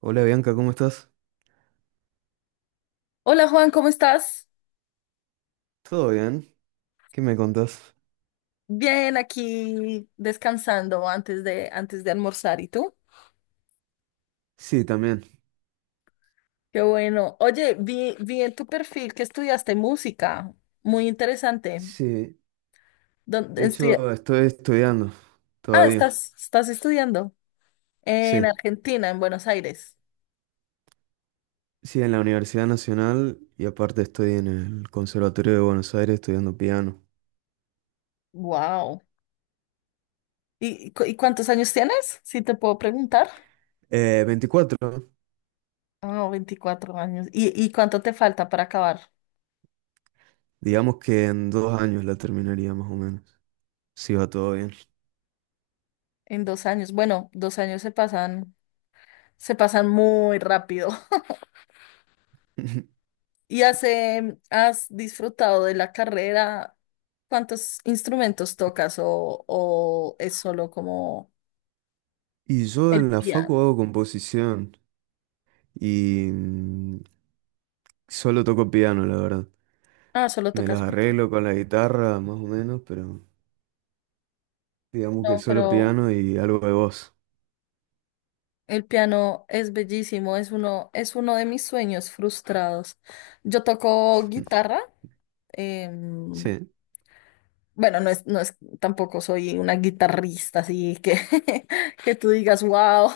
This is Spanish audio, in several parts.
Hola Bianca, ¿cómo estás? Hola Juan, ¿cómo estás? ¿Todo bien? ¿Qué me contás? Bien, aquí descansando antes de almorzar. ¿Y tú? Sí, también. Qué bueno. Oye, vi en tu perfil que estudiaste música. Muy interesante. Sí, ¿Dónde de hecho estoy estudiando Ah, todavía. estás estudiando en Sí, Argentina, en Buenos Aires. sí, en la Universidad Nacional y aparte estoy en el Conservatorio de Buenos Aires estudiando piano. Wow. ¿Y, y cuántos años tienes? Si te puedo preguntar. 24, Ah, 24 años. Y cuánto te falta para acabar? digamos que en dos años la terminaría más o menos, si va todo bien. En 2 años. Bueno, dos años se pasan muy rápido. ¿Y has, has disfrutado de la carrera? ¿Cuántos instrumentos tocas o es solo como Y yo en el la facu piano? hago composición y solo toco piano, la verdad. Ah, solo Me tocas las piano. arreglo con la guitarra, más o menos, pero... Digamos que No, solo pero piano y algo de voz. el piano es bellísimo, es uno de mis sueños frustrados. Yo toco guitarra. em, Sí, bueno, no es, tampoco soy una guitarrista, así que, que tú digas, wow,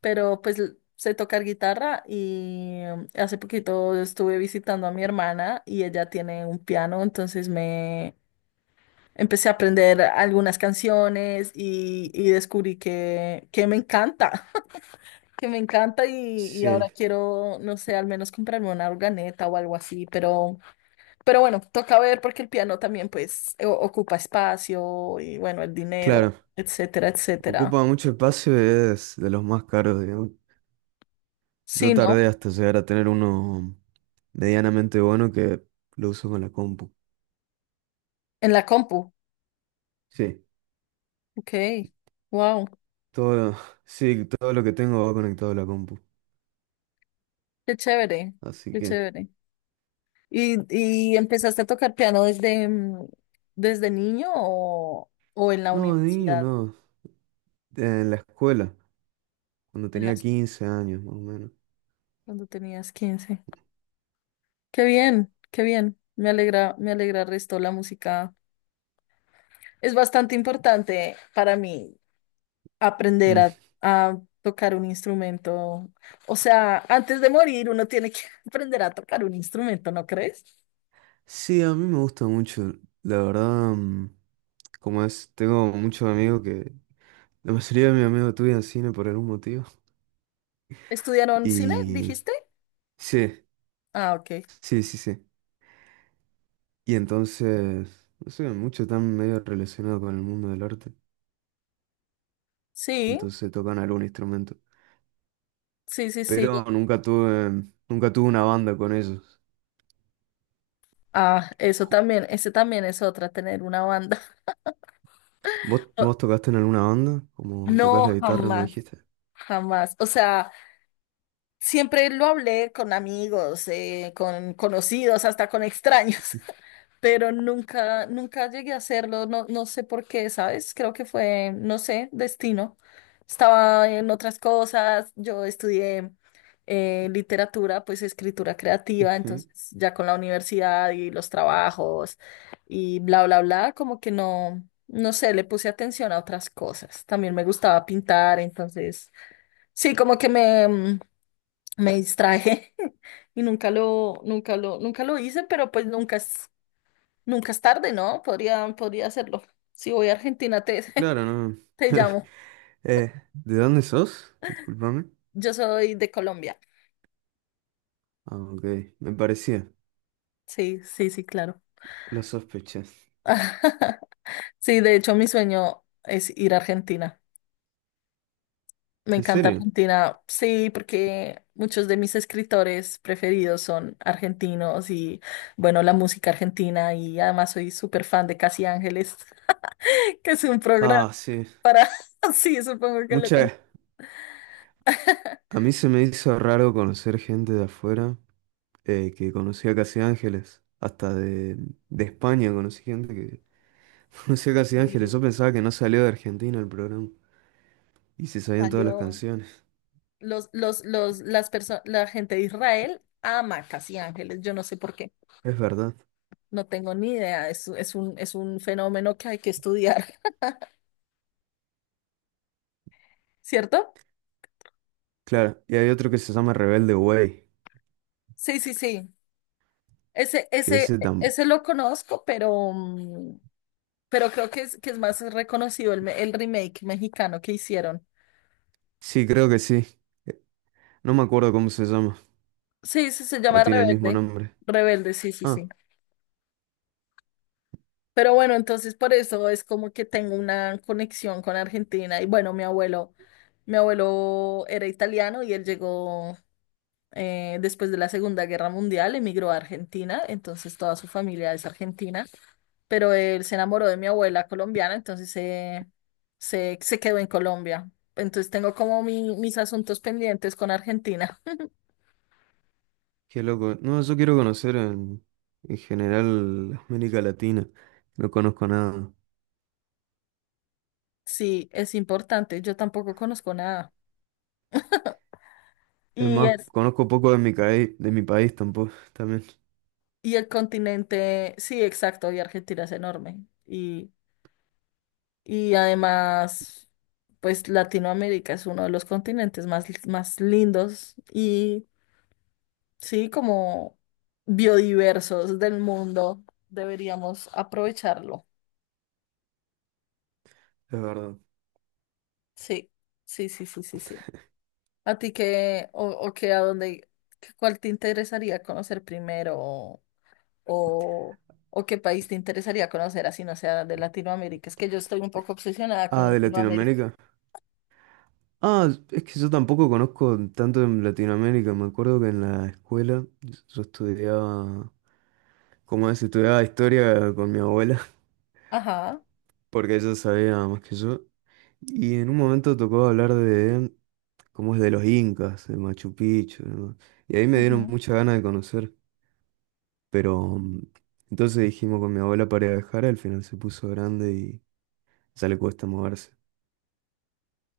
pero pues sé tocar guitarra y hace poquito estuve visitando a mi hermana y ella tiene un piano, entonces me empecé a aprender algunas canciones y descubrí que me encanta, que me encanta y ahora sí, quiero, no sé, al menos comprarme una organeta o algo así, pero bueno, toca ver porque el piano también pues ocupa espacio y bueno, el dinero, claro. etcétera, etcétera. Ocupa mucho espacio y es de los más caros, digamos. Yo Sí, ¿no? tardé hasta llegar a tener uno medianamente bueno que lo uso con la compu. En la compu. Sí, Ok, wow. todo, sí, todo lo que tengo va conectado a la compu. Qué chévere, Así qué que, chévere. ¿Y, y empezaste a tocar piano desde, desde niño o en la no, de niño, universidad, no. En la escuela, cuando en la tenía escuela, 15 años, más o menos. cuando tenías 15? Qué bien, qué bien. Me alegra el resto la música. Es bastante importante para mí aprender a tocar un instrumento. O sea, antes de morir uno tiene que aprender a tocar un instrumento, ¿no crees? Sí, a mí me gusta mucho, la verdad, como es, tengo muchos amigos que, la mayoría de mis amigos estudian cine por algún motivo, ¿Estudiaron cine, y dijiste? sí, Ah, ok. sí, sí, sí, y entonces, no sé, muchos están medio relacionados con el mundo del arte, Sí, entonces tocan algún instrumento, sí, sí, sí. pero nunca tuve una banda con ellos. Ah, eso Ju- también, ese también es otra, tener una banda. ¿Vos, vos tocaste en alguna banda? Como tocas la No, guitarra, me jamás, dijiste. jamás. O sea, siempre lo hablé con amigos, con conocidos, hasta con extraños. Pero nunca, nunca llegué a hacerlo, no, no sé por qué, ¿sabes? Creo que fue, no sé, destino. Estaba en otras cosas, yo estudié literatura, pues escritura creativa, Ujú. entonces ya con la universidad y los trabajos y bla, bla, bla, como que no, no sé, le puse atención a otras cosas. También me gustaba pintar, entonces sí, como que me, me distraje y nunca lo hice, pero pues nunca. Nunca es tarde, ¿no? Podría, podría hacerlo. Si voy a Argentina, te, Claro, no. te llamo. ¿De dónde sos? Discúlpame. Yo soy de Colombia. Ah, ok, me parecía. Sí, sí, sí, claro. Lo sospeché. Sí, de hecho, mi sueño es ir a Argentina. Me ¿En encanta serio? Argentina. Sí, porque muchos de mis escritores preferidos son argentinos y, bueno, la música argentina. Y además soy súper fan de Casi Ángeles, que es un programa Ah, sí. para... Sí, supongo que lo Muchas. A mí se me hizo raro conocer gente de afuera que conocía casi ángeles. Hasta de España conocí gente que conocía casi ángeles. Y Yo pensaba que no salió de Argentina el programa. Y se sabían todas las salió. canciones. La gente de Israel ama Casi Ángeles, yo no sé por qué, Es verdad. no tengo ni idea, es un fenómeno que hay que estudiar, ¿cierto? Claro, y hay otro que se llama Rebelde Way. Sí, sí, sí, Que ese tan... ese lo conozco, pero, pero creo que que es más reconocido el, el remake mexicano que hicieron. Sí, creo que sí. No me acuerdo cómo se llama. Sí, sí, se O llama tiene el mismo Rebelde, nombre. Rebelde, sí, sí, Ah. sí. Pero bueno, entonces por eso es como que tengo una conexión con Argentina. Y bueno, mi abuelo era italiano y él llegó después de la Segunda Guerra Mundial, emigró a Argentina, entonces toda su familia es argentina. Pero él se enamoró de mi abuela colombiana, entonces se quedó en Colombia. Entonces tengo como mis asuntos pendientes con Argentina. Qué loco. No, yo quiero conocer en general América Latina. No conozco nada. Sí, es importante. Yo tampoco conozco nada. Es Y más, es... conozco poco de de mi país tampoco, también, Y el continente, sí, exacto, y Argentina es enorme. Y además, pues Latinoamérica es uno de los continentes más, más lindos y, sí, como biodiversos del mundo. Deberíamos aprovecharlo. es verdad. Sí, sí, sí, sí, sí, sí. ¿A ti qué, o qué, a dónde, cuál te interesaría conocer primero? O, o qué país te interesaría conocer así no sea de Latinoamérica. Es que yo estoy un poco obsesionada con Ah, de Latinoamérica. Latinoamérica. Ah, es que yo tampoco conozco tanto en Latinoamérica. Me acuerdo que en la escuela yo estudiaba, como es, estudiaba historia con mi abuela, Ajá. porque ella sabía más que yo. Y en un momento tocó hablar de cómo es de los incas, de Machu Picchu, ¿no? Y ahí me dieron Ujú. mucha ganas de conocer. Pero entonces dijimos con mi abuela para ir a dejar, al final se puso grande y ya le cuesta moverse.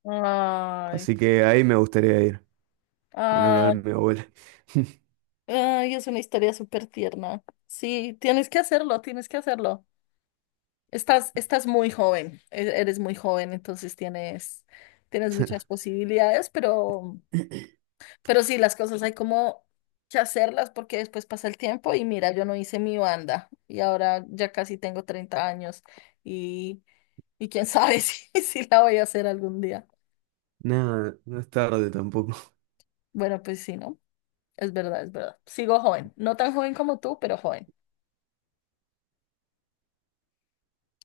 Ay, Así que ahí me gustaría ir, en una de ay, mi abuela. ay, es una historia súper tierna. Sí, tienes que hacerlo, tienes que hacerlo. Estás, estás muy joven, eres muy joven, entonces tienes, tienes muchas posibilidades, pero... Pero sí, las cosas hay como que hacerlas porque después pasa el tiempo y mira, yo no hice mi banda y ahora ya casi tengo 30 años y, y quién sabe si, si la voy a hacer algún día. Nada, no es tarde tampoco. Bueno, pues sí, ¿no? Es verdad, es verdad. Sigo joven, no tan joven como tú, pero joven.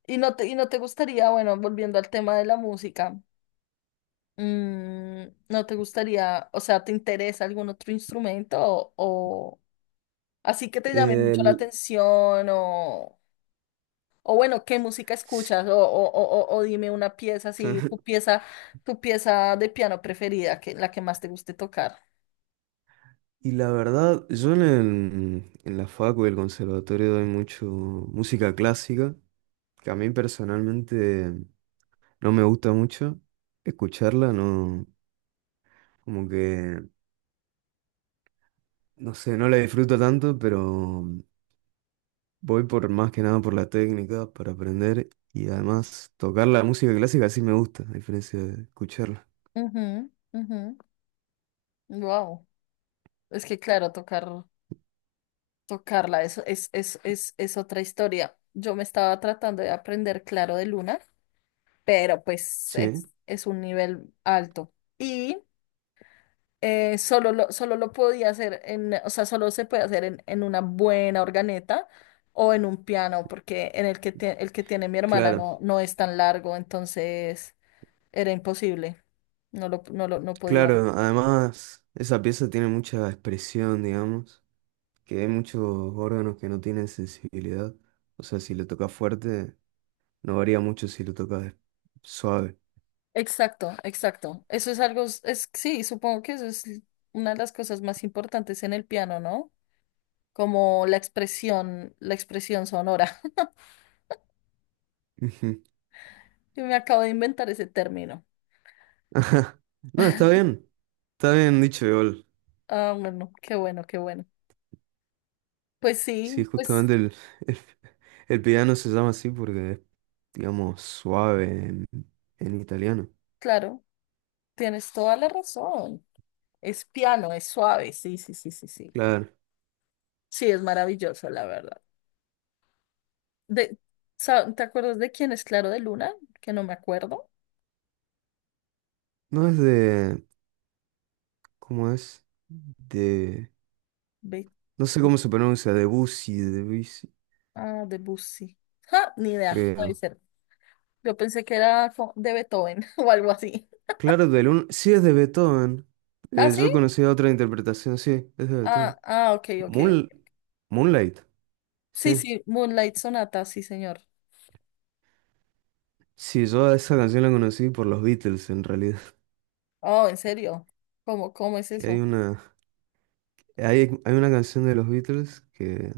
Y no te gustaría, bueno, volviendo al tema de la música, ¿no te gustaría, o sea, te interesa algún otro instrumento o así que te llame mucho la El- atención o bueno, qué música escuchas? O dime una pieza así, tu pieza de piano preferida, que, la que más te guste tocar. Y la verdad, yo en la facu y el conservatorio doy mucho música clásica, que a mí personalmente no me gusta mucho escucharla, no, como que, no sé, no la disfruto tanto, pero mm, voy por más que nada por la técnica para aprender y además tocar la música clásica sí me gusta, a diferencia de escucharla. Ujú, ujú. Wow. Es que claro, tocar, tocarla eso es, es otra historia. Yo me estaba tratando de aprender Claro de Luna, pero pues Sí, es un nivel alto. Y solo lo podía hacer en, o sea, solo se puede hacer en una buena organeta o en un piano, porque en el que, el que tiene mi hermana claro, no, no es tan largo, entonces era imposible. No podía. claro. Además, esa pieza tiene mucha expresión, digamos, que hay muchos órganos que no tienen sensibilidad. O sea, si lo tocas fuerte, no varía mucho si lo tocas suave. Exacto, exacto. Eso es algo, sí, supongo que eso es una de las cosas más importantes en el piano, ¿no? Como la expresión sonora. Ujú. Yo me acabo de inventar ese término. Ajá. No, está bien. Está bien dicho, igual. Ah, bueno, qué bueno, qué bueno. Pues Sí, sí, pues justamente el, el piano se llama así porque es, digamos, suave en italiano. claro. Tienes toda la razón. Es piano, es suave. Sí, sí, sí, sí, sí. Claro. Sí, es maravilloso, la verdad. De, ¿te acuerdas de quién es Claro de Luna? Que no me acuerdo. No es de... ¿Cómo es? De... Be- No sé Bu- cómo se pronuncia, Debussy, ah, de Bussi. Ja, ni idea, puede creo. ser. Yo pensé que era de Beethoven o algo así. Claro, del un... sí es de Beethoven. ¿Ah, sí? Yo conocí otra interpretación, sí, es de Ah, Beethoven. ah, ok, ok, ok. Moon... Moonlight, Sí, sí. sí, Moonlight Sonata, sí, señor. Sí, yo a esa canción la conocí por los Beatles en realidad. Oh, ¿en serio? ¿Cómo, cómo es Que hay eso? una... hay una canción de los Beatles que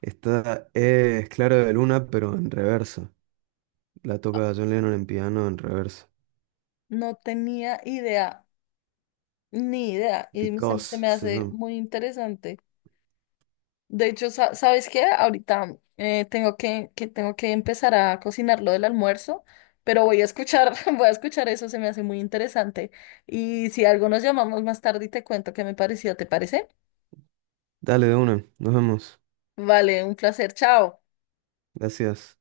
esta es Clara de Luna, pero en reverso. La toca John Lennon en piano en reverso. No tenía idea, ni idea. Y se Because, me se hace llama. muy interesante. De hecho, ¿sabes qué? Ahorita tengo que tengo que empezar a cocinar lo del almuerzo, pero voy a escuchar, voy a escuchar eso, se me hace muy interesante. Y si algo nos llamamos más tarde y te cuento qué me pareció, ¿te parece? Dale de una, nos vemos. Vale, un placer, chao. Gracias.